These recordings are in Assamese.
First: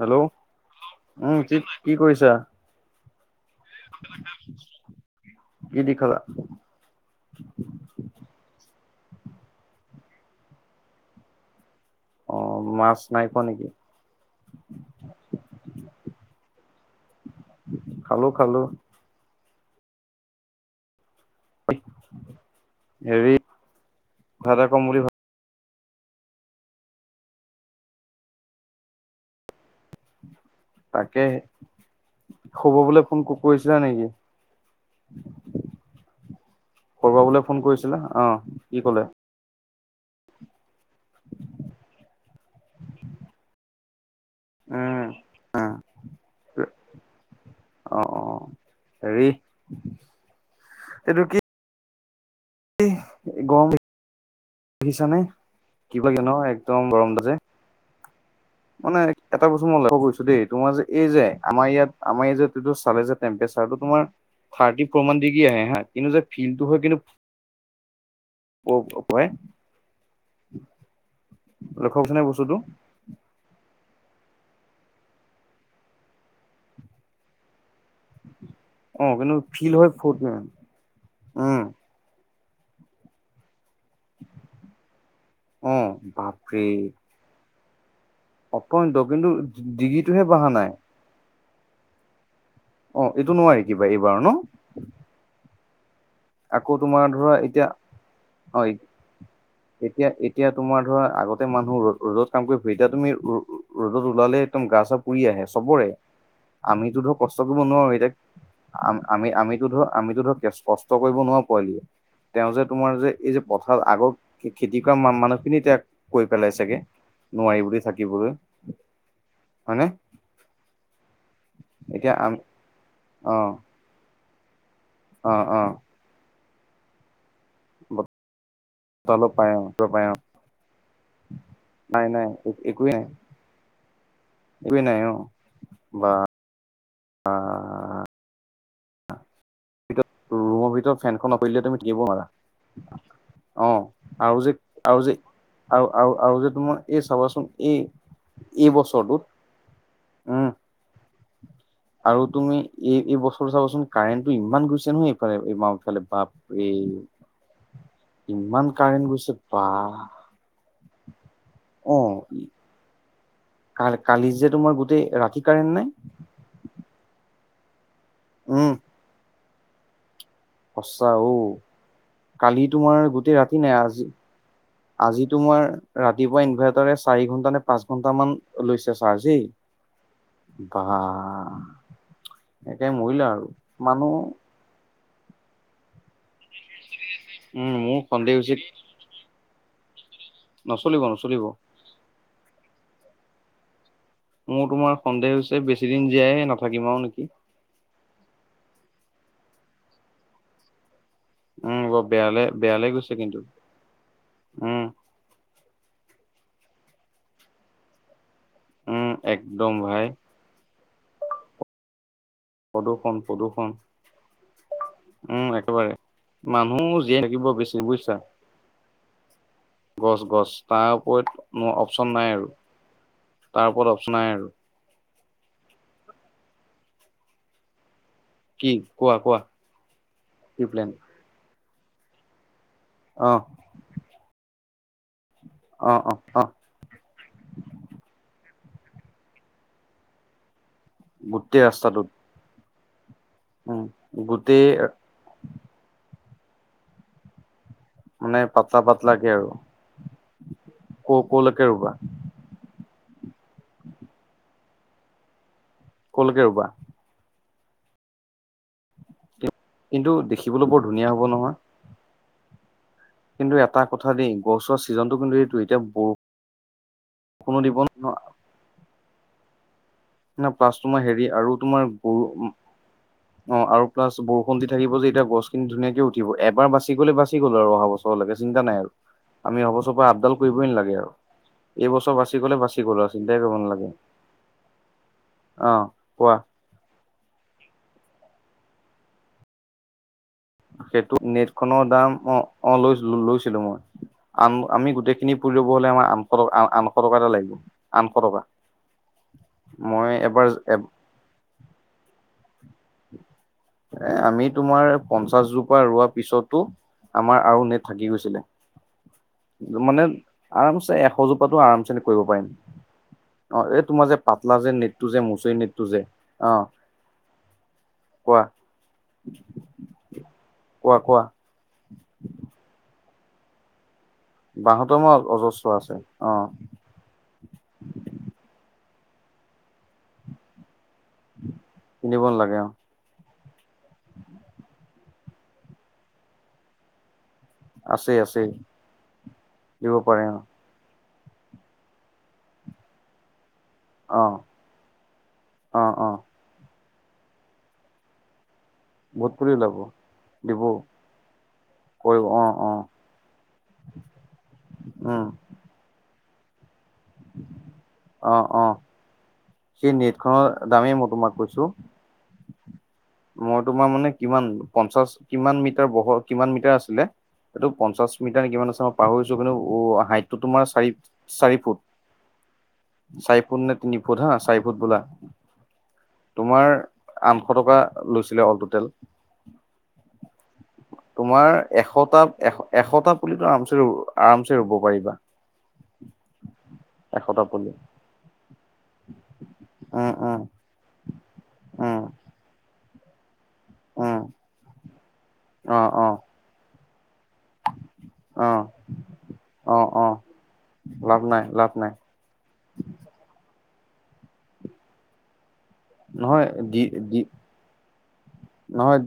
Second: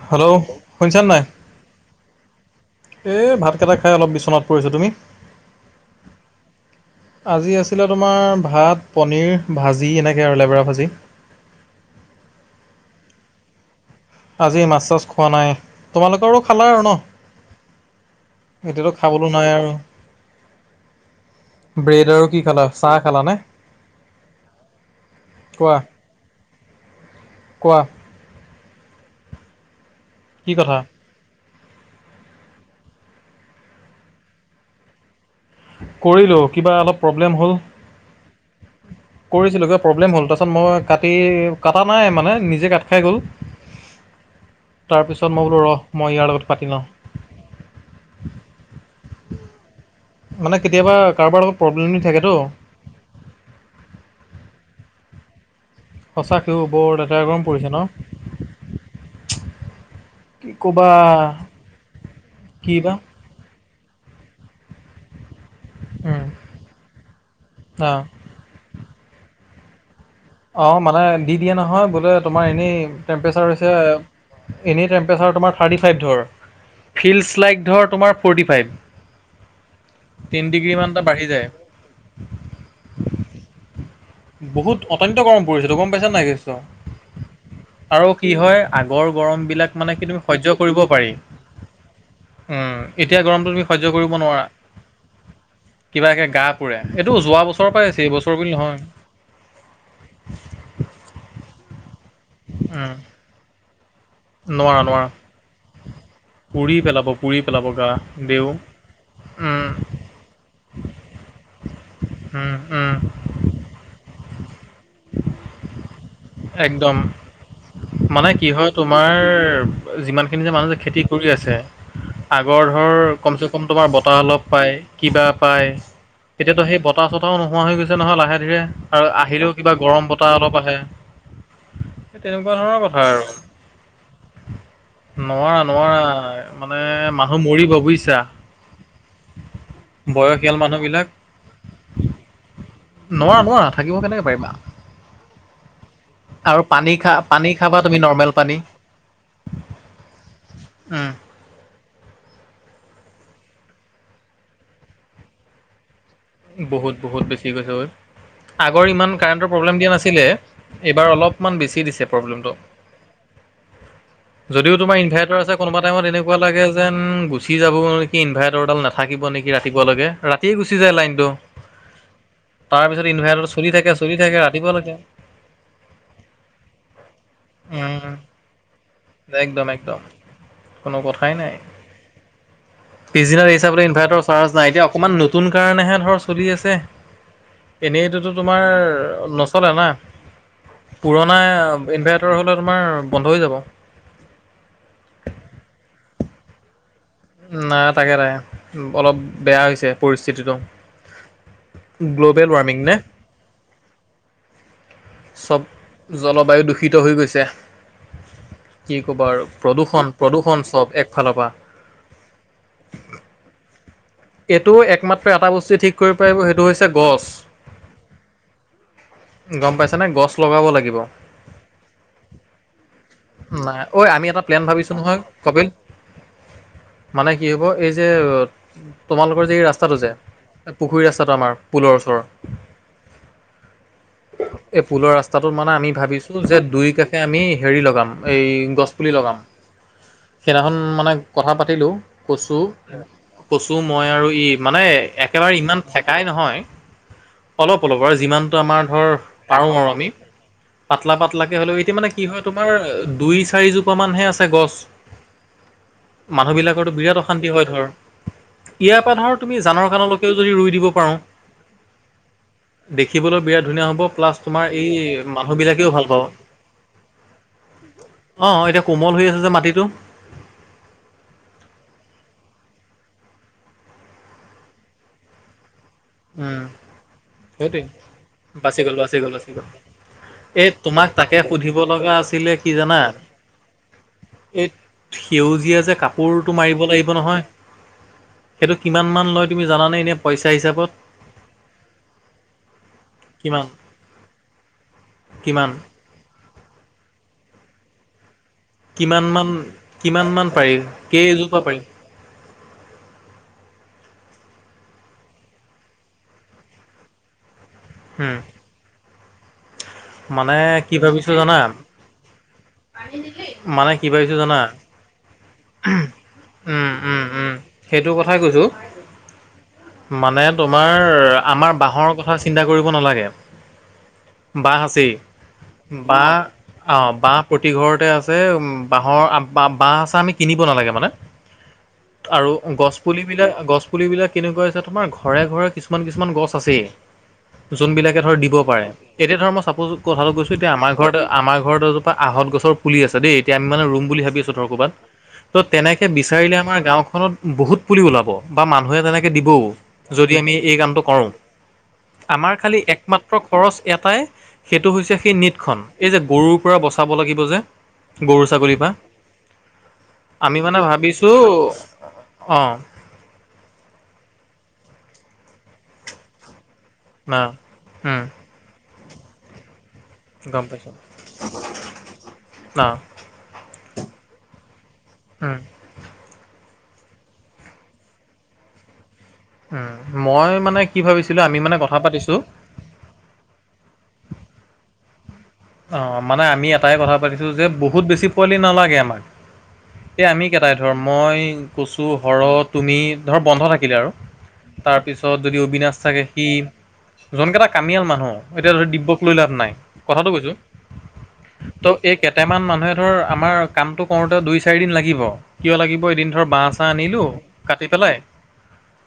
হেল্ল', শুনিছা নাই উম, কি কি কৰিছা? এই ভাতকেইটা খাই অলপ বিচনাত পৰিছোঁ, তুমি? কি দি খালা? আজি আছিলে তোমাৰ ভাত, পনীৰ, ভাজি এনেকে আৰু লেবেৰা ভাজি। অ' মাছ নাই খোৱা নেকি? আজি মাছ চাছ খোৱা নাই, তোমালোকৰো খালা আৰু ন'। খালো খালো [unintelligible] খাবলৈ নাই আৰু। ব্ৰেড আৰু কি খালা, চাহ খালা হেৰি নে? কথা এটা কম বুলি ভাব কোৱা। কোৱা। কি কথা? তাকেহে, [unintelligible] ফোন কৰিছিলা নেকি? কৰিলোঁ কিবা অলপ কৰবা প্ৰব্লেম বোলে হ'ল। ফোন কৰিছিলা? অ কি ক'লে? কৰিছিলোঁ কিবা প্ৰব্লেম হ'ল তাৰপিছত মই কাটি কাটা নাই মানে নিজে কাট খাই গ'ল। উম তাৰপিছত মই বোলো ৰহ, মই ইয়াৰ লগত পাতি লওঁ। অ', অ', হেৰি। মানে কেতিয়াবা এইটো কি কাৰোবাৰ লগত প্ৰব্লেম দি থাকেটো। গৰম দেখিছা নে? সঁচা [unintelligible] সিও বৰ একদম লেতেৰা গৰমটো যে। গৰম পৰিছে ন'। মানে এটা বস্তু মই লক্ষ্য কৰিছোঁ দেই কি তোমাৰ যে ক'বা এই যে আমাৰ ইয়াত আমাৰ যে এইটো কি বা চালে যে টেম্পচাৰটো তোমাৰ থাৰ্টি ফ'ৰ ডিগ্ৰী আহে হা, কিন্তু যে উম ফিলটো হয় কিন্তু অ [unintelligible] অ' মানে দি দিয়ে নহয় লক্ষ্য কৰিছা বোলে নে তোমাৰ বস্তুটো? এনেই টেম্পেৰেচাৰ হৈছে, এনেই টেম্পেৰেচাৰ তোমাৰ থাৰ্টি ফাইভ ধৰ। ফিল্ড স্লাইড ধৰ তোমাৰ ফৰ্টি ফাইভ, অ কিন্তু ফিল হয় ফ টেন ডিগ্ৰীমান এটা বাঢ়ি যায়। উম বহুত অত্যন্ত গৰম অ পৰিছেতো গম পাইছোঁ নাই কেছটো। বাপৰে আৰু কি হয় অপন্ত আগৰ কিন্তু গৰম বিলাক মানে কি ডিগ্ৰীটোহে তুমি বঢ়া সহ্য নাই কৰিব পাৰি। উম, অ এতিয়া এইটো গৰমটো নোৱাৰি তুমি কিবা সহ্য কৰিব এইবাৰ ন নোৱাৰা। কিবাকে গা আকৌ পুৰে, তোমাৰ এইটো ধৰা যোৱা এতিয়া বছৰৰ পৰাই আহিছি এইবছৰ বুলি অ নহয়। এতিয়া এতিয়া তোমাৰ ধৰা আগতে মানুহ ৰ ৰ'দ কাম কৰি ফুৰি এতিয়া উম তুমি ৰ ৰ'দত ওলালে একদম নোৱাৰা গা চা নোৱাৰা পুৰি আহে চবৰে। পুৰি আমিতো পেলাব ধৰ পুৰি কষ্ট কৰিব পেলাব গা নোৱাৰোঁ এতিয়া, দেউ আমি উম আমিতো ধৰ আমিতো ধৰ কেছ কছ [unintelligible] নোৱাৰো [unintelligible] উম, তেওঁ যে উম, তোমাৰ যে এই যে পথাৰ আগৰ খে-খেতি কৰা মানুহখিনিয়ে তেওঁ কৈ পেলাইছেগে। একদম। নোৱাৰি বুলি মানে থাকিবলৈ। কি হয় হয়নে তোমাৰ যিমানখিনি যে মানুহ যে খেতি কৰি আছে এতিয়া আম আগৰ ধৰ অ কমচে কম তোমাৰ বতাহ অলপ পায়, কিবা অ অ পায়। এতিয়াটো সেই বতাহ চতাহও নোহোৱা হৈ গৈছে বতাহ নহয় লাহে ধীৰে। আৰু অলপ পায় আহিলেও অ কিবা পায় গৰম অ বতাহ অলপ আহে, নাই সেই নাই তেনেকুৱা ধৰণৰ একোৱে নাই কথা আৰু। একোৱে নাই অ নোৱাৰা, নোৱাৰা বা মানে মানুহ মৰিব বুজিছা। ভিত বয়সীয়াল ৰুমৰ ভিতৰত মানুহবিলাক ফেনখন অ'ফ কৰিলে তুমি থাকিব নোৱাৰা। নোৱাৰা নোৱাৰা অ', থাকিব কেনেকে আৰু পাৰিবা। যে, আৰু যে আৰু আৰু আৰু যে তোমাৰ পানী এই খা চাবাচোন পানী খাবা তুমি নৰ্মেল এই পানী। এই বছৰটোত উম আৰু তুমি এই, এই বছৰ চাবচোন কাৰেণ্টটো ইমান গৈছে নহয় এইফালে এই আমাৰ ফালে বাপ এই বহুত, বহুত বেছি গৈছে ইমান আগৰ কাৰেণ্ট ইমান গৈছে কাৰেণ্টৰ বা প্ৰব্লেম দিয়া নাছিলে। এইবাৰ অলপমান বেছি অ দিছে প্ৰব্লেমটো। কালি যে যদিও তোমাৰ গোটেই ৰাতি ইনভাৰ্টাৰ আছে কাৰেণ্ট কোনোবা নাই টাইমত এনে কুৱা লাগে যেন গুচি যাব নেকি উম ইনভাৰ্টাৰডাল নাথাকিব নেকি ৰাতিপুৱা লৈকে, ৰাতিয়ে গুচি যায় সঁচা লাইন। দো। অ কালি তোমাৰ গোটেই ৰাতি নাই আজি, চলি থাকে ৰাতিপুৱালৈকে আজি তোমাৰ ৰাত তি পুৱা ইনভাৰ্টাৰে চাৰি ঘন্টা নে পাঁচ উম ঘন্টা মান লৈছে চাৰ্জ হেই। একদম। বা কোনো কথাই নাই। একে মহিলা পিছদিনা আৰু দেখিছা বোলে মানুহ ইনভাৰ্টাৰ চাৰ্জ নাই এতিয়া অকমান নতুন কাৰণেহে ধৰ চলি আছে, উম মোৰ এনেইটোতো সন্দেহ হৈছে তোমাৰ নচলে না। নচলিব পুৰণা নচলিব ইনভাৰ্টাৰ হ'লে তোমাৰ বন্ধ হৈ যাব। মোৰ তোমাৰ সন্দেহ হৈছে বেছি দিন জীয়াই নাথাকিম আৰু নেকি। নাই তাকে, তাকে অলপ বেয়া হৈছে পৰিস্থিতিটো। উম, বৰ বেয়ালৈ গ্ল'বেল ৱাৰ্মিং বেয়ালৈ নে গৈছে কিন্তু, উম। চব জলবায়ু দূষিত হৈ গৈছে। কি উম ক'বা আৰু একদম ভাই প্ৰদূ্ষণ, প্ৰদূৰষণ চব একফালৰ পৰা। প্ৰদূষণ, প্ৰদূষণ। এইটো একমাত্ৰ উম এটা বস্তুৱ ঠিক কৰিব পাৰিব সেইটো হৈছে গছ। চ বেছি বুইছা। গম পাইছানে গছ লগাব তাৰ লাগিব। ওপৰত মোৰ অপচন নাই আৰু তাৰ নাই ওপৰত ঐ অপচন আমি এটা আৰু প্লেন ভাবিছোঁ নহয় কপিল। মানে কি হ'ব এই যে কি কোৱা কোৱা তোমালোকৰ যে ৰাস্তাটো যে কি প্লেন পুখুৰী ৰাস্তাটো আমাৰ পুলৰ ওচৰৰ। অ'। এই পুলৰ ৰাস্তাটোত মানে আমি অ অ অ ভাবিছোঁ যে দুই কাষ ষে আমি হেৰি লগাম, এই গছ পুলি লগাম। সেইদিনাখন মানে কথা গোটেই পাতিলোঁ, ৰাস্তাটোত কচু। কচু, উম মই আৰু ই গোটেই মানে একেবাৰে ইমান থেকাই নহয়। অলপ, অলপ আৰু মানে যিমানটো পাতলা আমাৰ ধৰ পাতলাকে পাৰোঁ আৰু আমি ক পাতলা পাতলাকে কলৈকে হ'লেও, ৰুবা এতিয়া মানে কি হয় তোমাৰ দুই চাৰিজোপা মানহে আছে গছ। কলৈকে ৰুবা মানুহবিলাকৰো বিৰাট অশান্তি হয় ধৰ, ইয়াৰ পা ধৰ তুমি জানৰ কিন্তু কাললৈকেও যদি দেখিবলৈ ই বৰ দিব ধুনীয়া পাৰোঁ। হ'ব নহয় দেখিবলৈ কিন্তু বিৰাট এটা ধুনীয়া হ'ব কথা দেই প্লাছ তোমাৰ গছৰ এই ছিজনটো কিন্তু এইটো এতিয়া মানুহবিলাকেও ভাল পাব বৰষুণ ষুণো দিব নহয়। অ', অ', এতিয়া কোমল হৈ আছে যে মাটিটো। না প্লাছ তোমাৰ হেৰি আৰু তোমাৰ গৰু অ', আৰু প্লাছ বৰষুণ দি থাকিব যে এতিয়া গছখিনি ধুনীয়াকে উঠ ঠিব উম এবাৰ বাচি গ'লে বাচি গ'ল আৰু সেইটোৱে অহা বছৰলৈকে চিন্তা নাই বাচি আৰু গ'ল বাচি গ'ল বাচি আমি গ'ল অহা বছৰৰ পৰা আপডাল এই কৰিবই নালাগে তোমাক আৰু। তাকে সুধিব লগা এইবছৰ বাছি আছিলে গ'লে কি বাচি গ'ল জানা আৰু চিন্তাই কৰিব নালাগে। এই অ সেউজীয়া যে কোৱা কাপোৰটো মাৰিব লাগি ব নহয়, সেইটো কিমান মান লয় তুমি জানানে এনেই পইচা হিচাপত? তোৰ নেটখনৰ দাম অ অ' লৈ লৈছিলো, কিমান মই আন আমি গোটেইখিনি পৰি কিমান ল'ব হ'লে আমাৰ আন শ টকা, আ-আঠশ টকা এটা লাগিব আঠশ টকা। কিমান মান, মই কিমান এবাৰ মান পাৰি, কেইজোপা পাৰি? এ, আমি তোমাৰ পঞ্চাশজোপা ৰোৱা পিছতো আমাৰ আৰু নেট থাকি উম গৈছিলে। মানে কি আৰামচে ভাবিছো জানা এশজোপাতো আৰামচে কৰিব পাৰিম, আৰু এই মানে তোমাৰ কি যে ভাবিছো পাতলা জানা যে নেট টো যে মুচৰি নেটটো যে, অ'। উম উম উম সেইটো কথাই কোৱা কৈছোঁ, মানে কোৱা তোমাৰ কোৱা আমাৰ বাঁহৰ কথা চিন্তা কৰিব নালাগে। বাঁহ বাহত আছেই মোৰ অজস্ৰ আছে বাঁহ অ'। অ' বাঁহ প্ৰতি ঘৰতে আছে, বাঁহৰ বাঁহ চা আমি কিনিব নালাগে মানে। কিনিব আৰু নালাগে অ গছ পুলিবিলাক গছ পুলিবিলাক কেনেকুৱা আছে তোমাৰ ঘৰে ঘৰে কিছুমান কিছুমান গছ আছেই। আছেই যোনবিলাকে ধৰ আছেই দিব পাৰে, এতিয়া ধৰ মই চাপোজ দিব পাৰে কথাটো কৈছোঁ এতিয়া আমাৰ ঘৰতে, আমাৰ ঘৰত এজোপা আহত গছৰ পুলি আছে দেই, এতিয়া আমি মানে ৰুম অ অ বুলি ভাব আছো ধৰ ক'ৰবাত ত' অ তেনেকে অ বিচাৰিলে আমাৰ গাওখনত বহুত পুলি ওলাব। বা মানুহে ভোট তেনেকে পুলি দিবও ওলাব যদি আমি দিব এই কামটো কৰোঁ। কৰিব অ আমাৰ অ খালি একমাত্ৰ খৰচ এটাই সেইটো হৈছে উম সেই নীট খন এই যে গৰুৰপৰা বচাব লাগিব যে, অ গৰু অ ছাগলীৰপৰা সেই নেট আমি মানে ভাবিছোঁ, অ'। মই তোমাৰ মানে কিমান পঞ্চাশ, কিমান মিটাৰ বহ কিমান মিটাৰ আছিলে? না এইটো পঞ্চাশ উম মিটাৰ কিমান আছে মই পাহৰিছোঁ কিন্তু হাইট টো গম তোমাৰ পাইছোঁ চাৰি চাৰি ফুট। অ চাৰি ফুট নে তিনি ফুট হা, চাই ফুট বোলা। হুম। তোমাৰ আঠশ টকা লৈছিলে অল টুটেল। উ, মই মানে কি ভাবিছিলোঁ, আমি মানে কথা এশটা পাতিছোঁ এশ এশটা পুলিতো আৰামছে-আৰামছে ৰুব পাৰিবা। অ' মানে আমি এটাই কথা এশটা পাতিছত যে পুলি বহুত বেছি পোৱালি নালাগে আমাক। উম এতিয়া উম আমিকেইটাই ধৰ মই, উম কছো হ, তুমি ধৰ বন্ধ থাকিলে আৰু উম তাৰপিছত যদি অ অবিনাশ অ থাকে সি, যোনকেইটা কামিয়াল মানুহ, অ এতিয়া ধৰি ডিব্যক লৈ লাভ অ নাই অ কথাটো কৈছোঁ। লাভ নাই লাভ ত' নাই এইকেইটামান মানুহে ধৰ আমাৰ কামটো কৰোতে দুই চাৰি দিন লাগিব। কিয় লাগিব, এদিন ধৰ নহয় বাহ দি চাহ দি আনিলোঁ, কাটি পেলাই নহয়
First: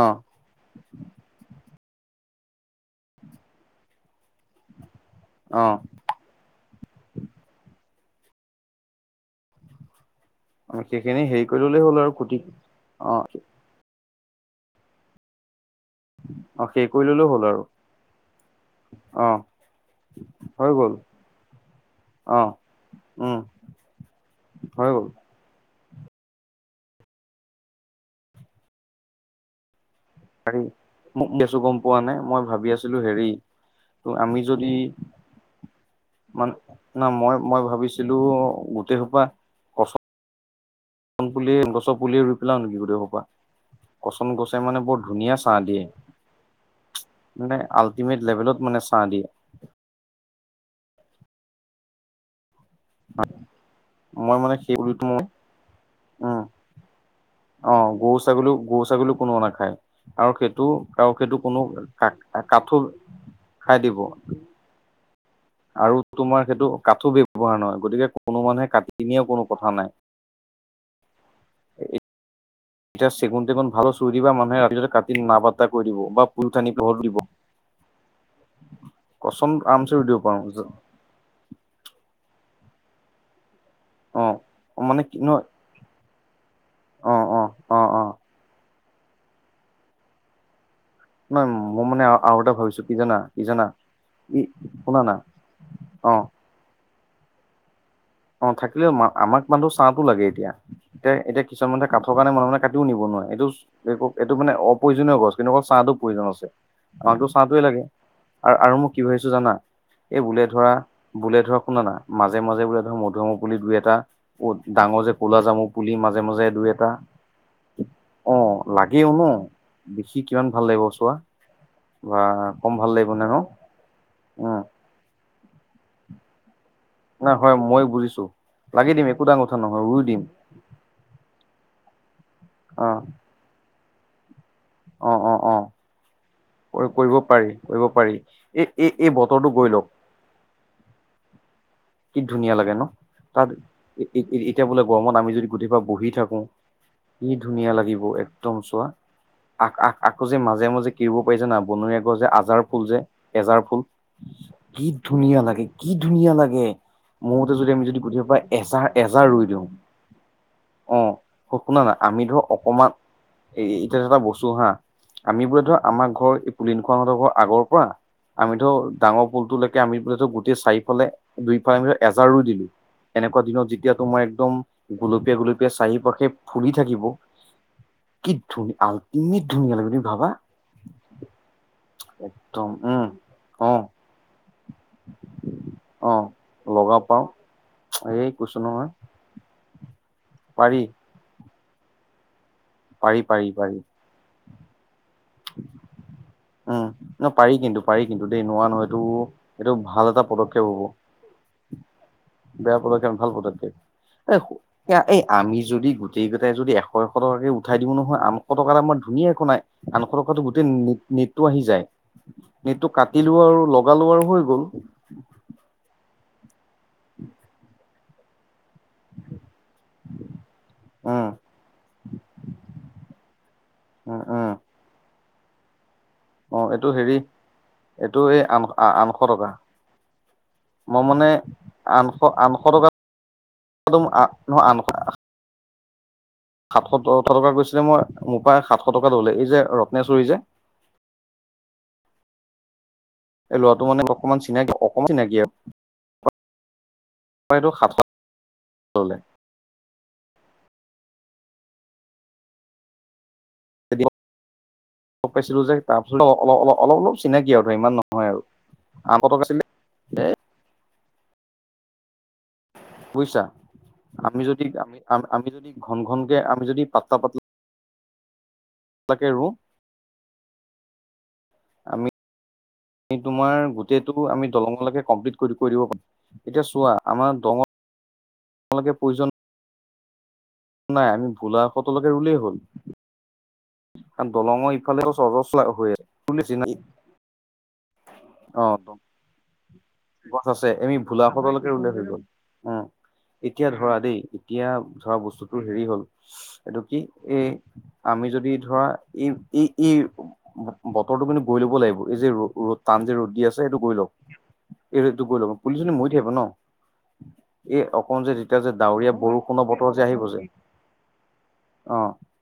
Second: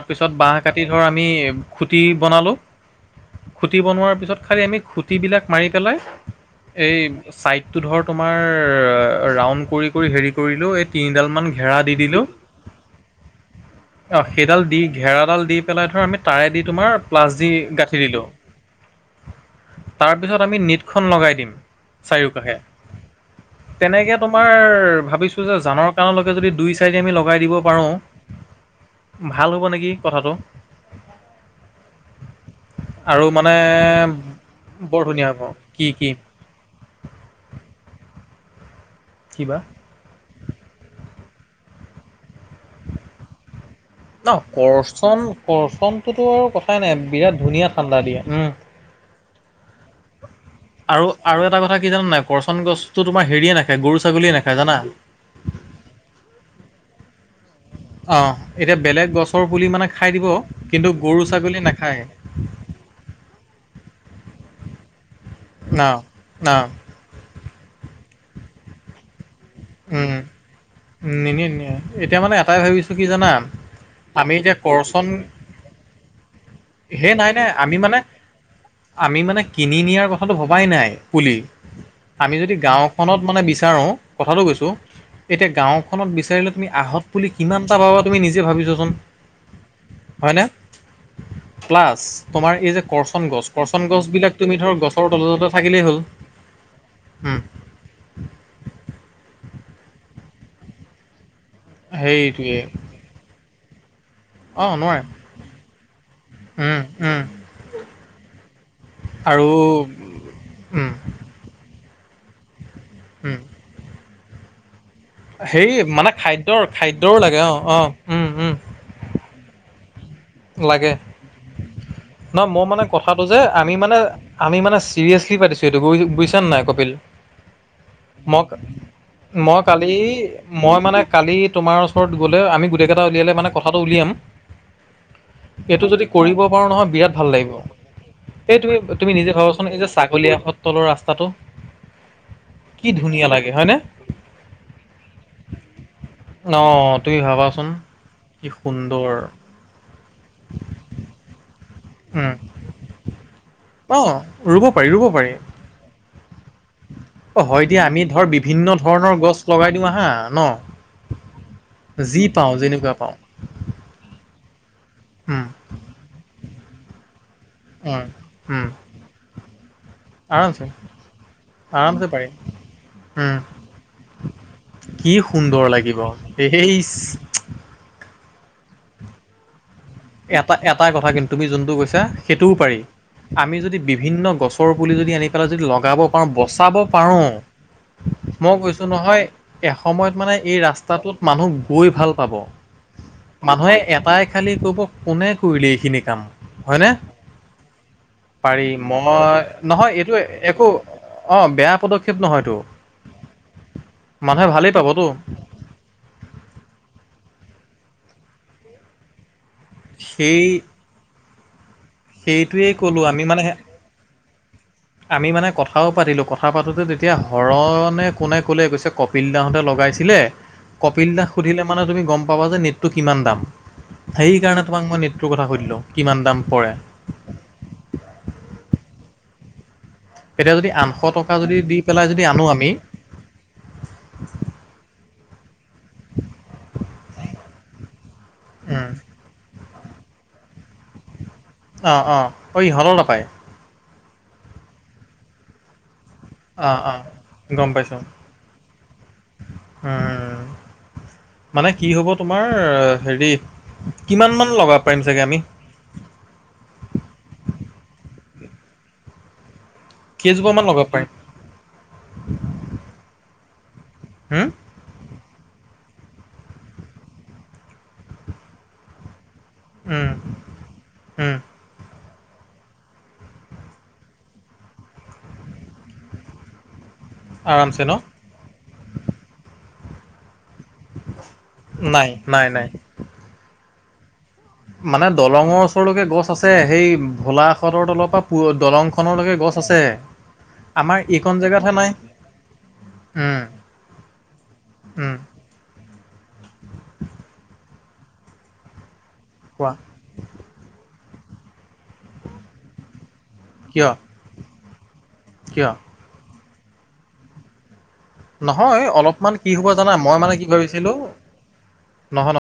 অ বাঁহ কাটি ধৰ আমি খুটি বনালোঁ, খুটি বনোৱাৰ পিছত খালি আমি খুঁটিবিলাক মাৰি অ পেলাই, এই চাইডটো ধৰ ৰাউণ্ড কৰি কৰি হেৰি কৰিলোঁ, অ এই সেইখিনি তিনিডাল হেৰি মান কৰি ঘেৰা ললেই দি হ'ল আৰু দিলোঁ। কুটি অ' সেইডাল দি, ঘেৰাডাল দি পেলাই ধৰ আমি তাৰে দি অ সেই তোমাৰ কৰি ললেই প্লাছ হ'ল দি আৰু গাঁঠি দিলোঁ। অ'। তাৰপিছত আমি হৈ গ'ল নীটখন লগাই দিম অ চাৰিওকাষে। উম তেনেকে তোমাৰ হৈ গ'ল ভাবিছোঁ টোযে জানৰ কাৰলৈকে যদি দুই চাইডি আমি লগাই দিব পাৰোঁ, ভাল হ'ব নেকি। কথাটো পাৰি, মোক বছো গ'ম পোৱা নে, মই ভাবি আছিলো আৰু হেৰি মানে ত' আমি যদি বৰ ধুনীয়া হ'ব। কি কি? মান না মই মই ভাবিছিলোঁ গোটেই সোপা কিবা? পুলিয়ে গছৰ পুলিয়ে ৰুই পেলাও নেকি গোটেই সোপা? ন কচন গছে মানে বৰ কৰচন ধুনীয়া চাহ দিয়ে কৰচনটোতো আৰু কথাই নাই বিৰাট মানে ধুনীয়া ঠাণ্ডা আল্টিমেট দিয়ে উম। লেভেলত মানে চাহ দিয়ে আৰু আৰু এটা কথা কি জানা নাই কৰচন গছতো তোমাৰ হেৰিয়ে নাখায় গৰু মই ছাগলীয়ে মানে নাখায় সেই জানা পুলিটো মই উম অ গৰু অঁ ছাগলী এতিয়া গৰু বেলেগ ছাগলী কোনোও গছৰ পুলি নাখায় মানে খাই দিব আৰু সেইটো কিন্তু কাৰ গৰু সেইটো ছাগলী নাখায়। কোনোাক কাঠোৰ খাই দিব ন আৰু তোমাৰ ন সেইটো কাঠো ব্যয়ৱহাৰ নহয় গতিকে কোনো মানুহে কাটি নিয়েও কোনো কথা নাই উ উ নিয় নিয় এতিয়া মানে এটাই ভাবিছো কি এতিয়া জানা চেগুন তেগুন ভালো চুই দিবা আমি এতিয়া মানুহে ৰাতে কৰচন কাটি না পাত্তা কৰি দিব বা পুল টানি ঘৰত সেই দিব। নাই নে আমি মানে আমি মানে কচম কিনি আৰামচে ৰুই নিয়াৰ দিব কথাটো ভবাই পাৰো নাই পুলি আমি যদি গাঁওখনত মানে বিচাৰোঁ অ কথাটো কৈছোঁ মানে কি নহয় এতিয়া গাঁওখনত বিচাৰিলে তুমি আহত অ বুলি অ কিমানটা অ পাবা অ তুমি নিজে ভাবিছচোন হয়নে নহয় মই প্লাছ মানে আৰু এটা তোমাৰ এই ভাবিছো যে কি জানা কৰচন গছ কি জানা কৰচন গছ বিিলাক ই তুমি ধৰ শুনা গছৰ না তলে ততে থাকিলেই হ'ল অ হম অ থাকিলেও আমাক মানুহ চাহো লাগে এতিয়া এতিয়া এতিয়া কিছুমানে কাঠৰ কাৰে মনে সেইটোৱে মনে কাটিও নিব নোৱাৰে এইটো এইটো মানে অ নোৱাৰে অপ্ৰয়োজনীয় গছ কিন্তু অকল ছাঁটোো প্ৰয়োজন আছে উম উম আমাকতো ছাঁটোৱে লাগে আৰু আৰু মই কি ভাবিছো আৰু জানা এই বোলে ধৰা উম বোলে ধৰক শুনা না মাজে মাজে বোলে ধৰক মধুম উম পুলি দুই এটা উ ডাঙৰ যে কলা জামু সেই পুলি মানে মাজে মাজে খাদ্যৰ দুই এটা খাদ্যৰো লাগে অ অ উম অ উম লাগেও ন দেখি কিমান ভাল লাগিব চোৱা বা নহ মোৰ কম মানে ভাল লাগিব কথাটো নে ন যে আমি মানে আমি উম মানে চিৰিয়াচলি পাইছো সেইটো ব বুজছ নাই কপিল নাই হয় মই বুজিছো মই লাগি দিম একো ডাঙৰ কথা মই নহয় কালি ৰুই দিম মই মানে কালি তোমাৰ ওচৰত গলে আমি গোটেই কেইটা উলিয়ালে মানে ক পথথাটো উলিয়াম অ অ অ টো যদি কৰিব পাৰো নহয় কৰিব বিৰাট ভাল পাৰি কৰিব পাৰি লাগিব এই তুমি তুমি নিজে বতৰটো গৈ ভাবাচোন লওক কলিয়াসত তলৰ ৰাস্তাটো কি ধুনীয়া লাগে ন কি ধুনীয়া তাত লাগে হয়নে এতিয়া বোলে গৰমত আমি যদি গোটেইব বহি থাকো অ তুমি ই ভাবাচোন ধুনীয়া লাগিব কি একদম চোৱা সুন্দৰ আ আখ আকৌ যে মাজে মাজে কিনিব পাৰিছো না বনৰীয়া গছ যে উম আজাৰ ফুল যে এজাৰ ফুল অ ৰুব কি পাৰি ৰুব পাৰি ধুনীয়া লাগে কি ধুনীয়া লাগে অ মহতে হয় যদি দিয়া আমি যদি পুঠি ধৰ পা বিভিন্ন এজাহ ধৰণৰ এজাহ গছ ৰুই দিওঁ লগাই আহা ন আহ শুনা নাই যি আমি ধৰ পাওঁ অকমান যেনেকুৱা পাওঁ এতিয়া এটা বস্তু হা আমি উম বোৰে ধৰ আমাৰ ঘৰ এই পুলিন খোৱাঁতৰ আগৰ ৰা উম উম আমিতো ডাঙৰ পুলটো লৈকে আমি পোলে গোটেই আৰামছে চাৰিওফালে দুইফাল আৰামছে পাৰিম এজাৰো দিলো উম এনেকুৱা দিনত যেতিয়া তোমাৰ একদম কি গুলপীয়া সুন্দৰ গুলপীয়া লাগিব চাহি পাশে ফুলি থাকিব এইচ কি ধুন আলটিমেত কিমিত ধুনীয়া লাগিব এটা এটা কথা কিন্তু তুমি যোনটো কৈছা সেইটোও একদম পাৰি উম আমি অ যদি বিভিন্ন গছ ৰ পুলি যদি আনি পেলাই যদি লগাব অ পাৰো বচাব পাৰো মই কৈছো নহয় এসময়ত মানে এই পাৰি ৰাস্তাটোত মানুহ গৈ ভাল পাব পাৰি পাৰি মানুহে পাৰি এটাই খালী কব কোনে কৰিলে এইখিনি কাম উম হয়নে? ন পাৰি কিন্তু পাৰি কিন্তু দেই নোৱা পাৰি নহয় এইটো মই এইটো নহয় ভাল এটা পদক্ষেপ একো হব অঁ বেয়া পদক্ষেপ নহয়তো বেয়া পদক্ষেপ নহয় ভাল পদক্ষেপ মানুহে ভালেই এ পাবতো এই আমি যদি গো গোটেই কেইটাই যদি এশ এশ টকাকে উঠাই দিও নহয় আঠশ টকা দামৰ ধুনীয়া একো নাই আঠশ টকাতটো সেই গোটেই নেটটো আহি যায় সেইটোৱেই নেটটো ক'লোঁ আমি কাটিলো মানে আৰু লগালো আৰু হৈ গ'ল আমি মানে কথাও পাতিলোঁ কথা পাতোতে তেতিয়া হৰণে কোনে ক'লে গৈছে কপিল দাহতে লগাইছিলে কপিল দা উম সুধিলে মানে তুমি গম পাবা যে নেটটো কিমান দাম উম সেই উম কাৰণে তোমাক মই নেটটোৰ কথা সুধিলো কিমান দাম অ পৰে এইটো হেৰি এইটো এই আন আনশ টকা এতিয়া যদি আঠশ মই মানে টকা যদি দি পেলাই যদি আনশ আনো আমি আনশ টকা দম আ ন আন কৰা [unintelligible] সাতশ টা টকা গৈছিলে মই মোৰ পৰাায় সাতশ টকা ধলে এই যে ৰত্নেশ্বৰী যে অ অ ইহল নাপাই এই ল'ৰাটো মানে অকমান চিনাকি অকমান চিনাকি আৰু অ অ গম এইটো পাইছোঁ সাতশ ললে উম মানে কি হব তোমাৰ হেৰি কিমানমান লগাব পাৰিম চাগে আমি পছ ৰজ [unintelligible] তাৰপিছত অলপ অলপ অলপ অলপ চিনাকি আৰু ইমান নহয় আৰু আঠশ টকা আছিলে কেইজোপা মান লগাব পাৰিম বুজিছা আমি হুম? যদি আমি যদি ঘন ঘনকে আমি যদি পাতলা পাতলা তাকে ৰওঁ উম উম আমি তোমাৰ গোটেইটো আমি দলঙলৈকে কমপ্লিট কৰি কৰি দিব পাৰো এতিয়া চোৱা আমাৰ দঙৰোকে আৰামছে ন [unintelligible] [unintelligible] প্ৰয়োজন নাই আমি ভোলাখতৰ নাই লৈকে ৰুলেই নাই নাই কাৰণ দলঙৰ ইফালে মানে অজস্ৰ দলঙৰ হৈ ওচৰলৈকে গছ আছে সেই ভোলাখঁতৰ তলৰ পৰা প দলং অ খনৰলৈকে গছ আছে গছ আছে এমি আমাৰ ভোলা এইকণ সদলৈকে জেগাতহে নাই ৰুলে হৈ গ'ল উ উম এতিয়া ধৰা দেই এতিয়া উম ধৰা বস্তু হেৰি হ'ল এইটো কি এই আমি যদি ধৰা কোৱা ই বতৰটো কিন্তু গৈ ল'ব লাগিব এই যে ৰ ৰ'দ টান যে ৰ'দ দি আছে সেইটো কিয় গৈ লওক এইটো ৰ'দটো গৈ লওক। কিয় পৰি চৰি মৰি থাকিব ন এই অকণ যে যেতিয়া যে নহয় ডাৱৰীয়া অলপমান কি বৰষুণৰ হ'ব বতৰ জানা যে মই আহিব মানে যে কি ভাবিছিলো অ নহয় নহ